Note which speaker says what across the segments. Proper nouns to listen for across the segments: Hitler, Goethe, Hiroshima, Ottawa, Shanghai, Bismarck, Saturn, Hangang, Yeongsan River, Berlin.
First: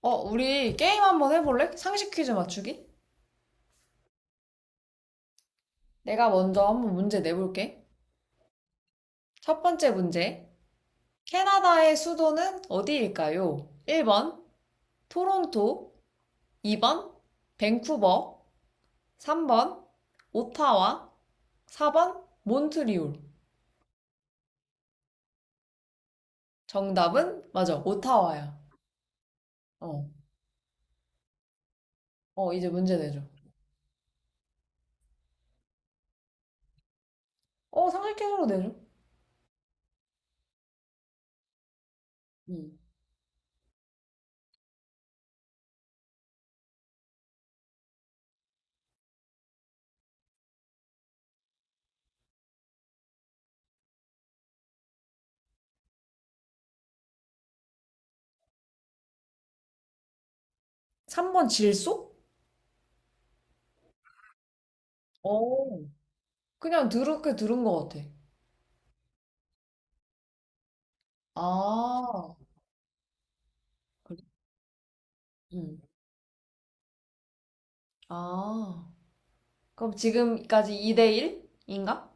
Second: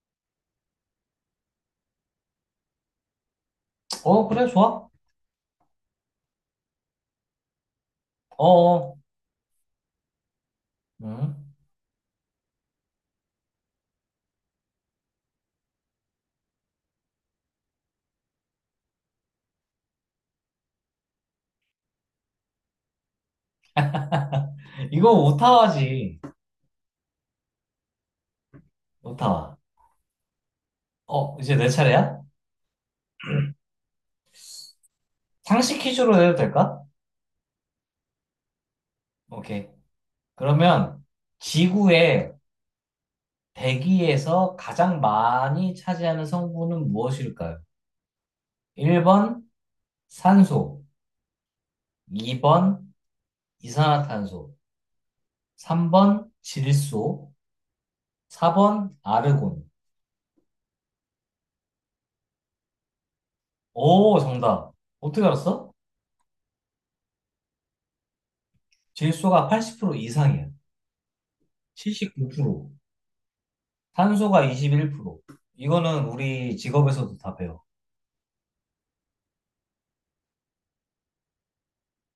Speaker 1: 우리 게임 한번 해볼래? 상식 퀴즈 맞추기?
Speaker 2: 어, 그래, 좋아.
Speaker 1: 내가 먼저 한번 문제 내볼게.
Speaker 2: 어, 어.
Speaker 1: 첫 번째 문제.
Speaker 2: 음.
Speaker 1: 캐나다의 수도는 어디일까요? 1번, 토론토. 2번, 밴쿠버. 3번, 오타와. 4번, 몬트리올.
Speaker 2: 이거 오타와지.
Speaker 1: 정답은? 맞아, 오타와야.
Speaker 2: 오타와.
Speaker 1: 어,
Speaker 2: 어, 이제 내 차례야?
Speaker 1: 어, 이제 문제 내줘.
Speaker 2: 상식 퀴즈로 해도 될까?
Speaker 1: 어, 상식 퀴즈로 내줘.
Speaker 2: 오케이. 그러면 지구의
Speaker 1: 음.
Speaker 2: 대기에서 가장 많이 차지하는 성분은 무엇일까요? 1번 산소, 2번 이산화탄소, 3번 질소, 4번 아르곤.
Speaker 1: 3번, 질소?
Speaker 2: 오, 정답. 어떻게 알았어?
Speaker 1: 어, 그냥 들은 게 들은 것 같아.
Speaker 2: 질소가 80% 이상이야.
Speaker 1: 아,
Speaker 2: 79%.
Speaker 1: 그래?
Speaker 2: 탄소가 21%.
Speaker 1: 음.
Speaker 2: 이거는 우리 직업에서도 다 배워.
Speaker 1: 아. 그럼 지금까지 2대 1인가?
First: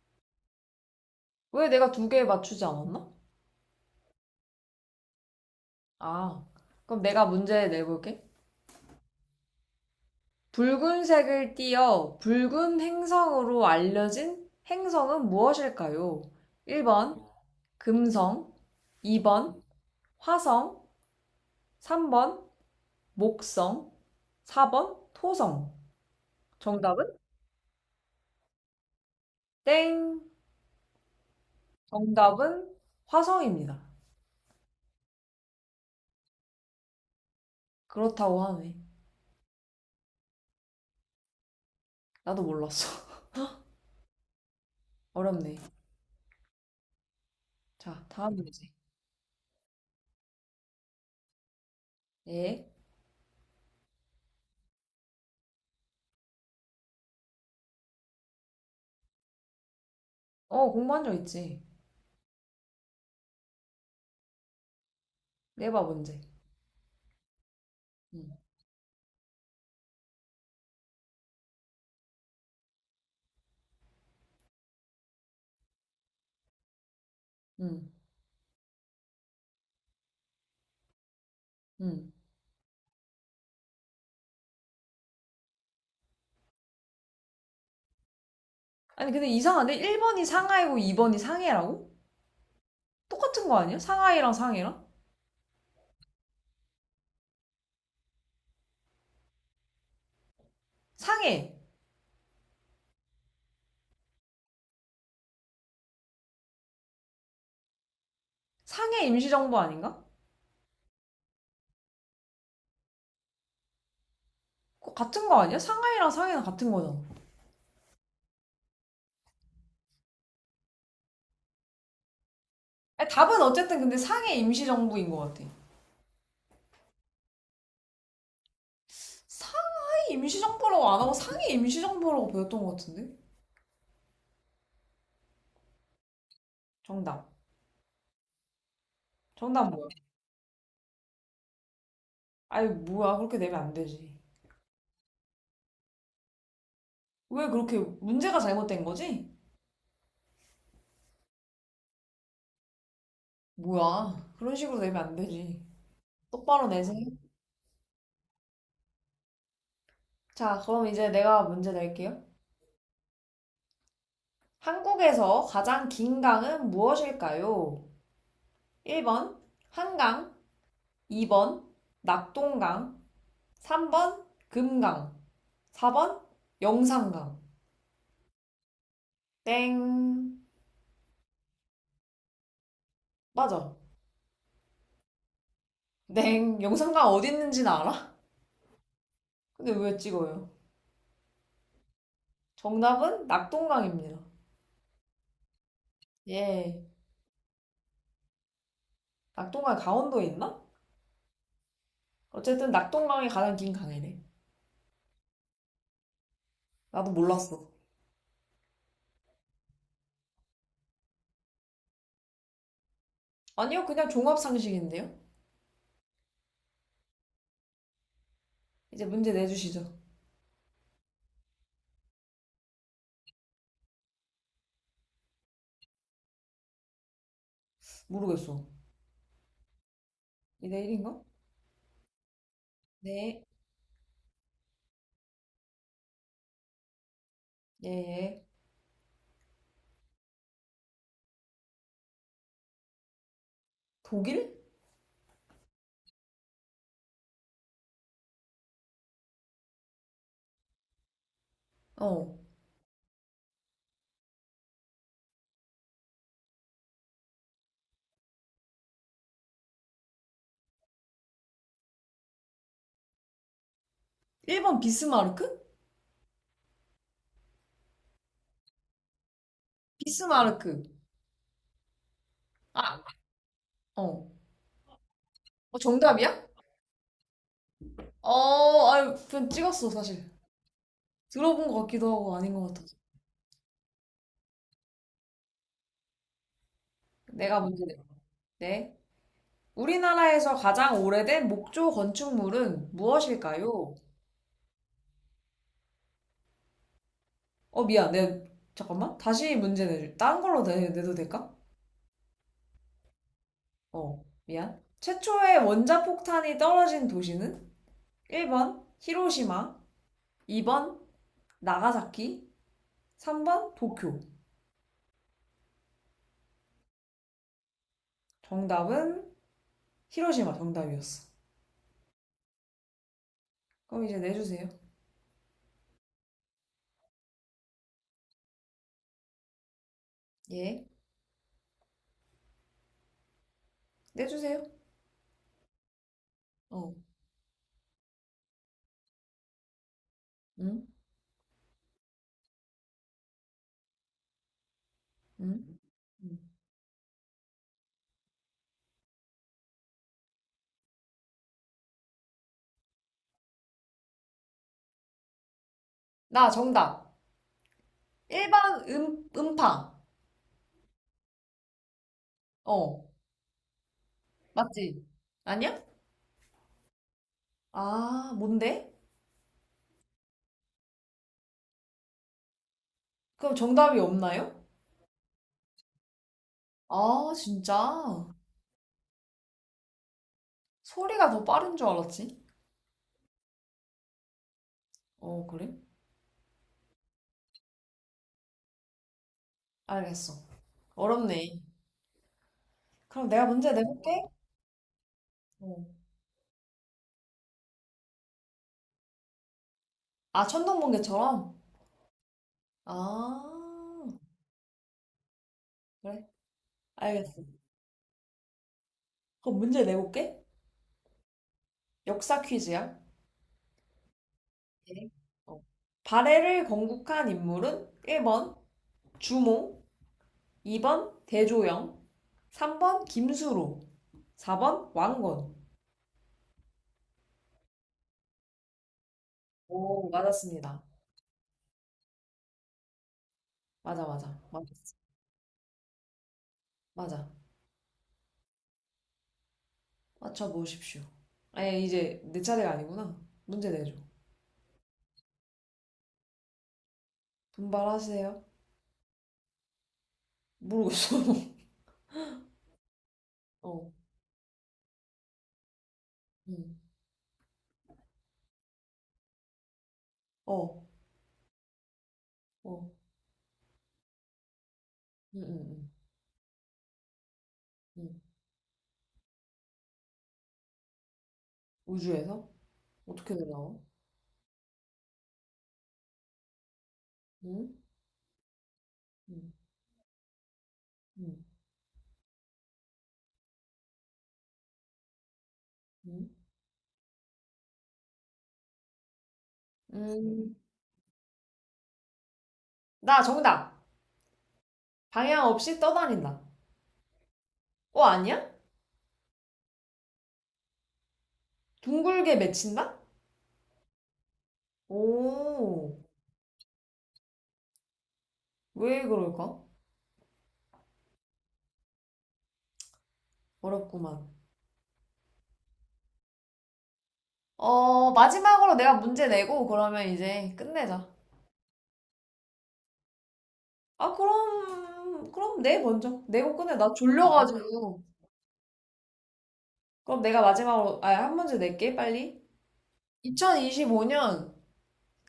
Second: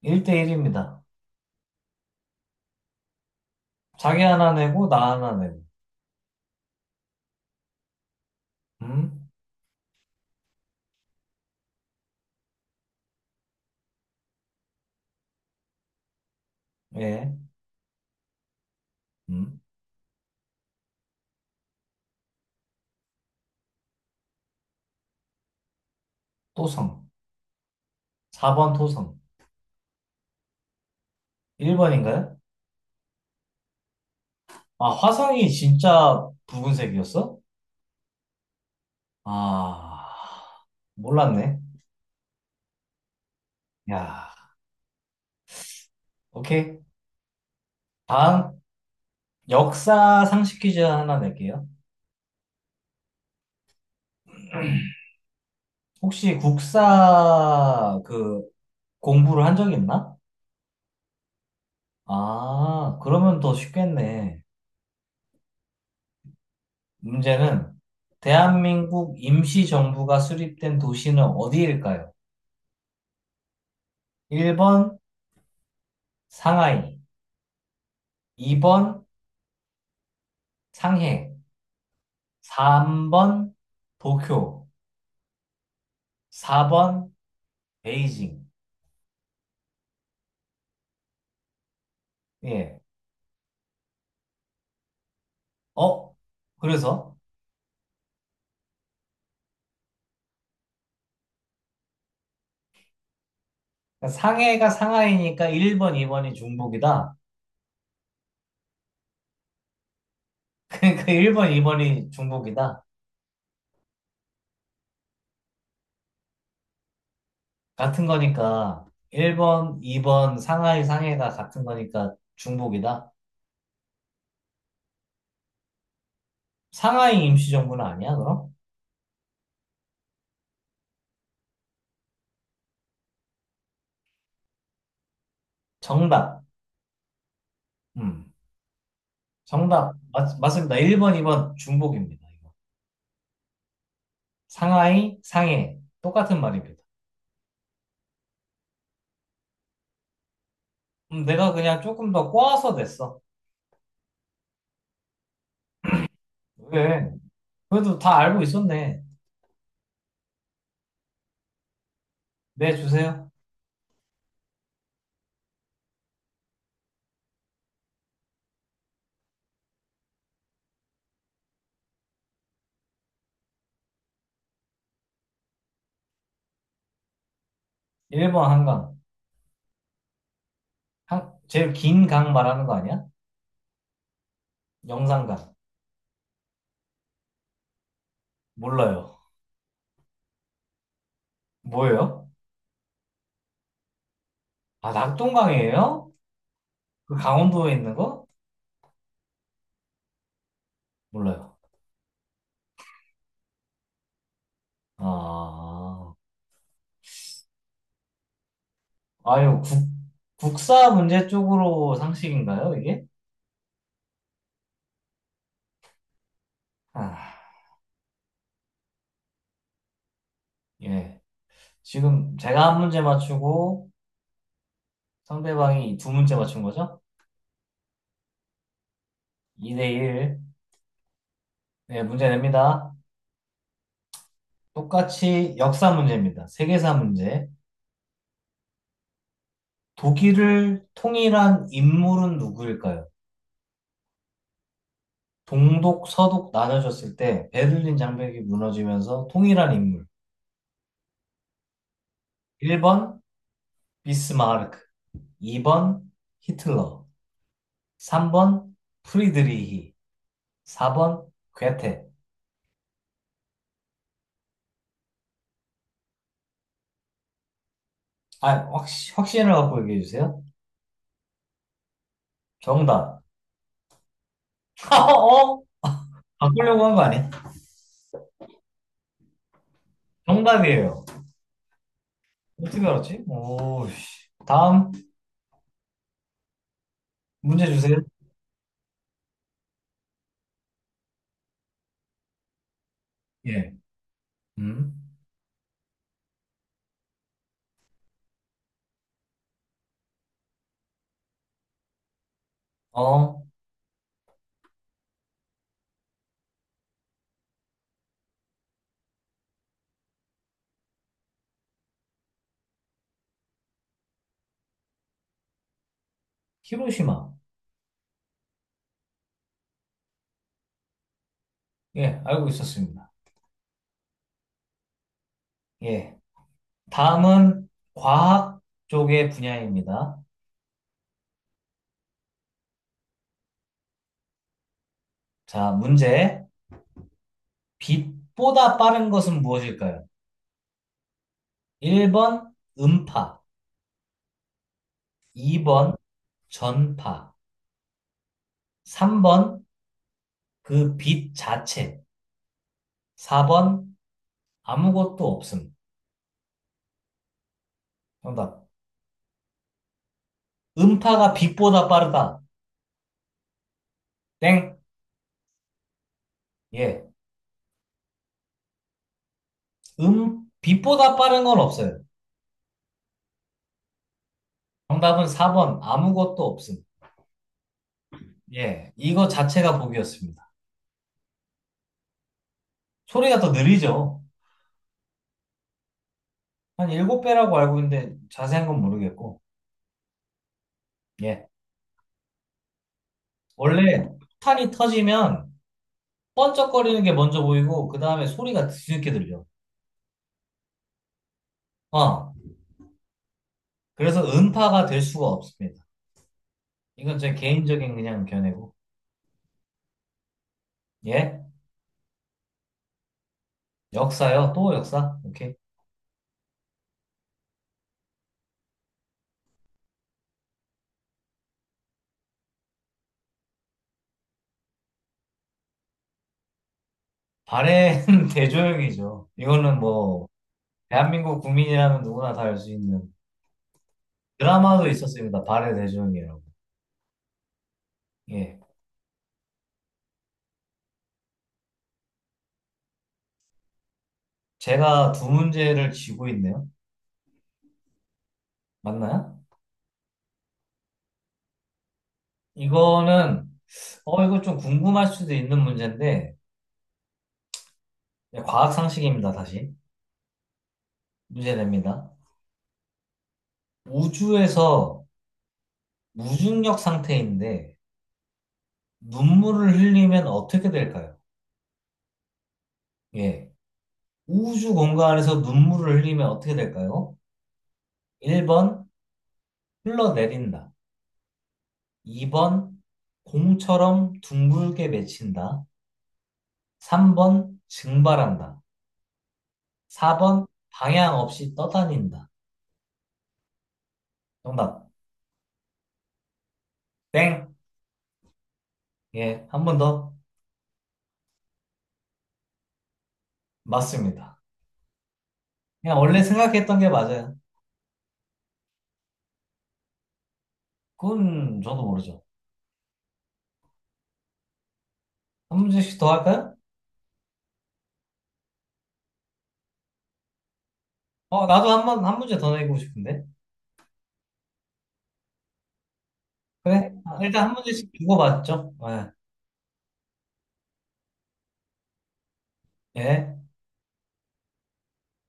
Speaker 2: 1대1입니다.
Speaker 1: 왜 내가 두 개 맞추지 않았나?
Speaker 2: 자기 하나 내고, 나 하나 내고.
Speaker 1: 아, 그럼 내가 문제 내볼게.
Speaker 2: 음?
Speaker 1: 붉은색을 띄어 붉은 행성으로 알려진 행성은 무엇일까요? 1번
Speaker 2: 예.
Speaker 1: 금성,
Speaker 2: 음?
Speaker 1: 2번 화성, 3번 목성, 4번 토성.
Speaker 2: 토성.
Speaker 1: 정답은?
Speaker 2: 4번 토성.
Speaker 1: 땡.
Speaker 2: 1번인가요?
Speaker 1: 정답은 화성입니다.
Speaker 2: 아, 화성이 진짜 붉은색이었어?
Speaker 1: 그렇다고 하네.
Speaker 2: 아, 몰랐네.
Speaker 1: 나도 몰랐어.
Speaker 2: 야,
Speaker 1: 어렵네.
Speaker 2: 오케이.
Speaker 1: 자, 다음
Speaker 2: 다음,
Speaker 1: 문제.
Speaker 2: 역사 상식 퀴즈 하나 낼게요.
Speaker 1: 예.
Speaker 2: 혹시 국사 그 공부를 한 적이 있나?
Speaker 1: 어, 공부한 적 있지.
Speaker 2: 아, 그러면 더 쉽겠네.
Speaker 1: 내봐, 문제.
Speaker 2: 문제는
Speaker 1: 응,
Speaker 2: 대한민국 임시정부가 수립된 도시는 어디일까요? 1번 상하이,
Speaker 1: 응,
Speaker 2: 2번 상해,
Speaker 1: 응.
Speaker 2: 3번 도쿄, 4번 베이징.
Speaker 1: 아니, 근데 이상한데? 1번이 상하이고 2번이 상해라고?
Speaker 2: 예.
Speaker 1: 똑같은 거 아니야? 상하이랑 상해랑?
Speaker 2: 어? 그래서
Speaker 1: 상해.
Speaker 2: 상해가 상하이니까 1번, 2번이 중복이다.
Speaker 1: 상해 임시정부 아닌가?
Speaker 2: 그러니까 1번, 2번이 중복이다.
Speaker 1: 그거 같은 거 아니야? 상하이랑 상해는 같은 거잖아.
Speaker 2: 같은 거니까 1번, 2번 상하이, 상해가 같은 거니까
Speaker 1: 아니,
Speaker 2: 중복이다.
Speaker 1: 답은 어쨌든 근데 상해 임시정부인 것 같아.
Speaker 2: 상하이 임시정부는 아니야, 그럼?
Speaker 1: 상해 임시정부라고 안 하고 상해 임시정부라고 배웠던 것 같은데?
Speaker 2: 정답.
Speaker 1: 정답.
Speaker 2: 음.
Speaker 1: 정답 뭐야?
Speaker 2: 정답. 맞습니다. 1번, 2번 중복입니다. 이거.
Speaker 1: 아이, 뭐야. 그렇게 내면 안 되지.
Speaker 2: 상하이, 상해. 똑같은 말입니다.
Speaker 1: 왜 그렇게 문제가 잘못된 거지?
Speaker 2: 내가 그냥 조금 더 꼬아서 냈어.
Speaker 1: 뭐야. 그런 식으로 내면 안 되지. 똑바로 내세요.
Speaker 2: 왜? 그래도 다 알고 있었네.
Speaker 1: 자, 그럼 이제 내가 문제 낼게요.
Speaker 2: 네, 주세요.
Speaker 1: 한국에서 가장 긴 강은 무엇일까요? 1번 한강, 2번 낙동강, 3번 금강, 4번 영산강.
Speaker 2: 1번 한강.
Speaker 1: 땡.
Speaker 2: 제일 긴 강 말하는 거 아니야?
Speaker 1: 맞아.
Speaker 2: 영산강.
Speaker 1: 땡. 영산강 어디 있는지는 알아?
Speaker 2: 몰라요.
Speaker 1: 근데 왜 찍어요?
Speaker 2: 뭐예요?
Speaker 1: 정답은 낙동강입니다.
Speaker 2: 아, 낙동강이에요?
Speaker 1: 예.
Speaker 2: 그 강원도에 있는 거?
Speaker 1: 낙동강 강원도에 있나?
Speaker 2: 몰라요.
Speaker 1: 어쨌든 낙동강이 가장 긴 강이래.
Speaker 2: 아,
Speaker 1: 나도 몰랐어.
Speaker 2: 아유, 국사 문제 쪽으로 상식인가요, 이게?
Speaker 1: 아니요, 그냥 종합상식인데요.
Speaker 2: 아,
Speaker 1: 이제 문제 내주시죠.
Speaker 2: 예. 지금 제가 한 문제 맞추고 상대방이 두 문제 맞춘 거죠?
Speaker 1: 모르겠어.
Speaker 2: 2대 1.
Speaker 1: 이 내일인가?
Speaker 2: 네, 문제 냅니다.
Speaker 1: 네.
Speaker 2: 똑같이 역사 문제입니다. 세계사 문제.
Speaker 1: 예, 예.
Speaker 2: 독일을 통일한 인물은 누구일까요?
Speaker 1: 독일?
Speaker 2: 동독, 서독 나눠졌을 때 베를린 장벽이 무너지면서 통일한 인물.
Speaker 1: 어.
Speaker 2: 1번 비스마르크, 2번 히틀러, 3번 프리드리히, 4번 괴테.
Speaker 1: 1번 비스마르크?
Speaker 2: 아, 확신을 갖고 얘기해 주세요.
Speaker 1: 비스마르크. 아,
Speaker 2: 정답.
Speaker 1: 어.
Speaker 2: 어?
Speaker 1: 어, 정답이야?
Speaker 2: 바꾸려고 한 거 아니야?
Speaker 1: 어, 아유, 그냥 찍었어, 사실.
Speaker 2: 정답이에요.
Speaker 1: 들어본 것 같기도 하고 아닌 것
Speaker 2: 어떻게
Speaker 1: 같아서.
Speaker 2: 알았지? 오, 씨. 다음
Speaker 1: 내가
Speaker 2: 문제
Speaker 1: 문제
Speaker 2: 주세요.
Speaker 1: 내, 네. 우리나라에서 가장 오래된 목조 건축물은
Speaker 2: 예.
Speaker 1: 무엇일까요?
Speaker 2: 음.
Speaker 1: 어, 미안. 잠깐만. 다시 문제 내줄. 딴 걸로 내도 될까?
Speaker 2: 어,
Speaker 1: 어, 미안. 최초의 원자폭탄이 떨어진 도시는? 1번, 히로시마. 2번, 나가사키. 3번 도쿄.
Speaker 2: 히로시마.
Speaker 1: 정답은 히로시마 정답이었어.
Speaker 2: 예, 알고 있었습니다.
Speaker 1: 그럼 이제 내주세요.
Speaker 2: 예. 다음은 과학 쪽의 분야입니다.
Speaker 1: 예. 내주세요.
Speaker 2: 자, 문제.
Speaker 1: 어.
Speaker 2: 빛보다 빠른 것은 무엇일까요?
Speaker 1: 응?
Speaker 2: 1번 음파,
Speaker 1: 응?
Speaker 2: 2번
Speaker 1: 응.
Speaker 2: 전파, 3번 그 빛 자체, 4번 아무것도 없음.
Speaker 1: 나 정답.
Speaker 2: 정답.
Speaker 1: 1번 음파.
Speaker 2: 음파가 빛보다 빠르다.
Speaker 1: 어.
Speaker 2: 땡.
Speaker 1: 맞지? 아니야?
Speaker 2: 예.
Speaker 1: 아, 뭔데?
Speaker 2: 빛보다 빠른 건 없어요.
Speaker 1: 그럼 정답이 없나요?
Speaker 2: 정답은 4번, 아무것도 없음.
Speaker 1: 아, 진짜.
Speaker 2: 예. 이거 자체가 복이었습니다.
Speaker 1: 소리가 더 빠른 줄 알았지?
Speaker 2: 소리가 더 느리죠?
Speaker 1: 어, 그래?
Speaker 2: 한 일곱 배라고 알고 있는데 자세한 건 모르겠고.
Speaker 1: 알겠어.
Speaker 2: 예.
Speaker 1: 어렵네. 그럼 내가 문제
Speaker 2: 원래
Speaker 1: 내볼게.
Speaker 2: 폭탄이 터지면
Speaker 1: 어.
Speaker 2: 번쩍거리는 게 먼저 보이고, 그 다음에 소리가 뒤늦게 들려.
Speaker 1: 아, 천둥번개처럼?
Speaker 2: 어.
Speaker 1: 아,
Speaker 2: 그래서 음파가 될 수가 없습니다.
Speaker 1: 그래.
Speaker 2: 이건 제
Speaker 1: 알겠어.
Speaker 2: 개인적인 그냥 견해고.
Speaker 1: 그럼 문제 내볼게.
Speaker 2: 예.
Speaker 1: 역사 퀴즈야.
Speaker 2: 역사요? 또
Speaker 1: 네.
Speaker 2: 역사? 오케이.
Speaker 1: 어. 발해를 건국한 인물은 1번 주몽, 2번 대조영, 3번 김수로, 4번 왕건.
Speaker 2: 발해는 대조영이죠. 이거는
Speaker 1: 오,
Speaker 2: 뭐,
Speaker 1: 맞았습니다.
Speaker 2: 대한민국 국민이라면 누구나 다 알 수 있는
Speaker 1: 맞아, 맞아. 맞,
Speaker 2: 드라마도 있었습니다. 발의 대전이라고.
Speaker 1: 맞아.
Speaker 2: 예.
Speaker 1: 맞춰보십시오. 이제 내 차례가 아니구나. 문제 내줘.
Speaker 2: 제가 두 문제를 쥐고 있네요.
Speaker 1: 분발하세요.
Speaker 2: 맞나요?
Speaker 1: 모르겠어.
Speaker 2: 이거는,
Speaker 1: 어,
Speaker 2: 이거 좀 궁금할 수도 있는 문제인데,
Speaker 1: 음,
Speaker 2: 예, 과학 상식입니다, 다시.
Speaker 1: 어,
Speaker 2: 문제 됩니다.
Speaker 1: 어,
Speaker 2: 우주에서
Speaker 1: 음, 음,
Speaker 2: 무중력 상태인데,
Speaker 1: 음, 음.
Speaker 2: 눈물을 흘리면 어떻게 될까요?
Speaker 1: 우주에서? 어떻게
Speaker 2: 예.
Speaker 1: 되나?
Speaker 2: 우주 공간에서 눈물을 흘리면 어떻게 될까요?
Speaker 1: 음,
Speaker 2: 1번,
Speaker 1: 음,
Speaker 2: 흘러내린다.
Speaker 1: 음,
Speaker 2: 2번 공처럼 둥글게 맺힌다.
Speaker 1: 음.
Speaker 2: 3번 증발한다. 4번
Speaker 1: 음,
Speaker 2: 방향 없이 떠다닌다.
Speaker 1: 나 정답!
Speaker 2: 정답.
Speaker 1: 방향 없이 떠다닌다.
Speaker 2: 땡.
Speaker 1: 어, 아니야?
Speaker 2: 예, 한 번 더.
Speaker 1: 둥글게 맺힌다?
Speaker 2: 맞습니다.
Speaker 1: 오,
Speaker 2: 그냥 원래 생각했던 게 맞아요.
Speaker 1: 왜 그럴까?
Speaker 2: 그건 저도 모르죠.
Speaker 1: 어렵구만.
Speaker 2: 한 문제씩 더 할까요?
Speaker 1: 어, 마지막으로 내가 문제 내고 그러면 이제 끝내자.
Speaker 2: 어, 나도 한 문제 더 내고 싶은데.
Speaker 1: 아, 그럼 내 먼저. 내고 끝내. 나
Speaker 2: 그래. 아, 일단 한 문제씩
Speaker 1: 졸려가지고.
Speaker 2: 주고받죠. 예.
Speaker 1: 그럼 내가 마지막으로, 아, 한 문제 낼게, 빨리.
Speaker 2: 예.
Speaker 1: 2025년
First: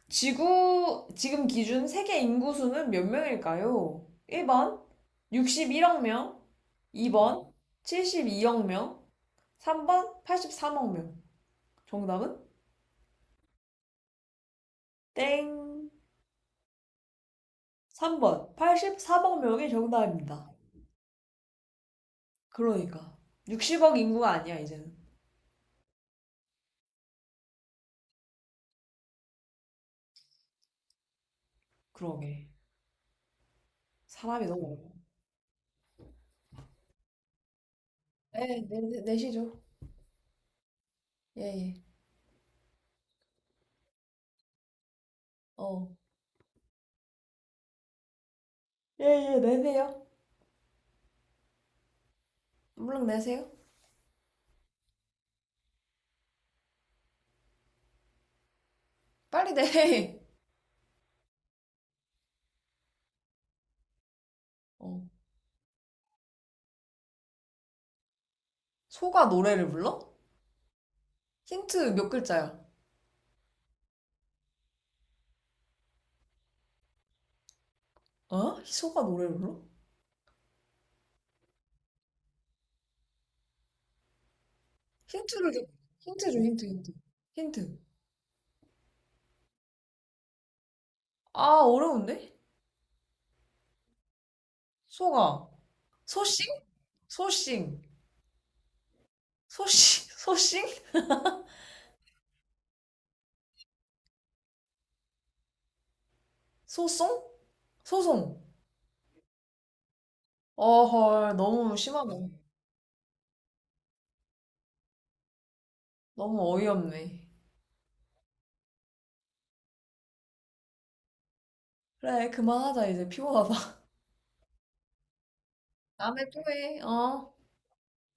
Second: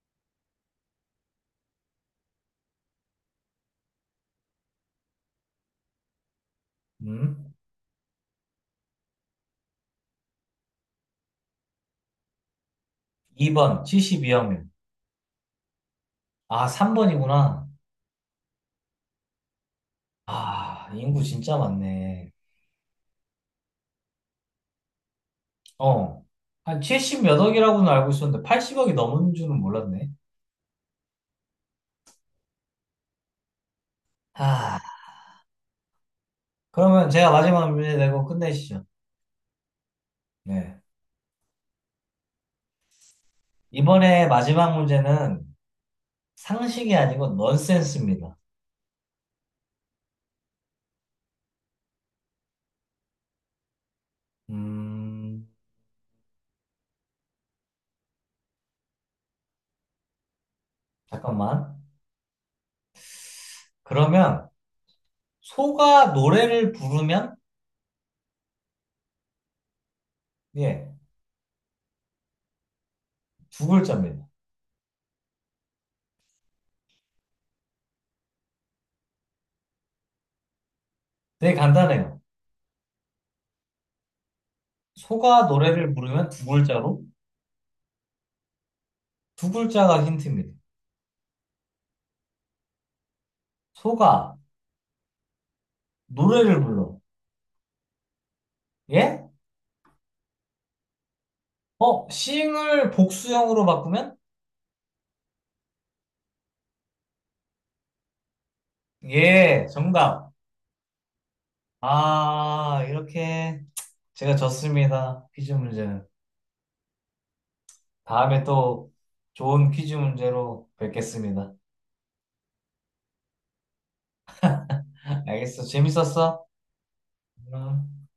Speaker 1: 지구, 지금 기준 세계 인구수는 몇 명일까요? 1번, 61억 명. 2번,
Speaker 2: 음.
Speaker 1: 72억 명. 3번, 83억 명. 정답은
Speaker 2: 2번, 72억 명.
Speaker 1: 땡.
Speaker 2: 아, 3번이구나.
Speaker 1: 3번. 84억 명이 정답입니다.
Speaker 2: 아, 인구 진짜 많네.
Speaker 1: 그러니까. 60억 인구가 아니야, 이제는.
Speaker 2: 어. 한 70 몇 억이라고는 알고 있었는데 80억이 넘은 줄은 몰랐네.
Speaker 1: 그러게. 사람이
Speaker 2: 아,
Speaker 1: 너무
Speaker 2: 그러면 제가 마지막 문제 내고
Speaker 1: 많아. 예,
Speaker 2: 끝내시죠.
Speaker 1: 내시죠.
Speaker 2: 네.
Speaker 1: 예, 예.
Speaker 2: 이번에 마지막 문제는
Speaker 1: 어.
Speaker 2: 상식이 아니고 넌센스입니다.
Speaker 1: 예, 예, 내세요. 물론 내세요.
Speaker 2: 음,
Speaker 1: 빨리 내.
Speaker 2: 잠깐만. 그러면
Speaker 1: 어.
Speaker 2: 소가 노래를 부르면
Speaker 1: 소가 노래를 불러?
Speaker 2: 예,
Speaker 1: 힌트 몇 글자야?
Speaker 2: 두 글자입니다.
Speaker 1: 어? 소가 노래를 불러?
Speaker 2: 되게 간단해요. 소가
Speaker 1: 힌트를 줘.
Speaker 2: 노래를 부르면
Speaker 1: 힌트 줘, 힌트, 힌트. 힌트.
Speaker 2: 두 글자가 힌트입니다.
Speaker 1: 아, 어려운데?
Speaker 2: 소가
Speaker 1: 소가. 소싱?
Speaker 2: 노래를 불러.
Speaker 1: 소싱.
Speaker 2: 예?
Speaker 1: 소싱? 소싱?
Speaker 2: 어, 싱을 복수형으로 바꾸면
Speaker 1: 소송? 소송.
Speaker 2: 예, 정답.
Speaker 1: 어, 헐, 너무 심하네.
Speaker 2: 아, 이렇게 제가 졌습니다. 퀴즈 문제는.
Speaker 1: 너무 어이없네.
Speaker 2: 다음에 또 좋은 퀴즈 문제로 뵙겠습니다.
Speaker 1: 그래, 그만하자, 이제 피곤하다.
Speaker 2: 알겠어.
Speaker 1: 다음에 또
Speaker 2: 재밌었어?
Speaker 1: 해, 어?
Speaker 2: 음.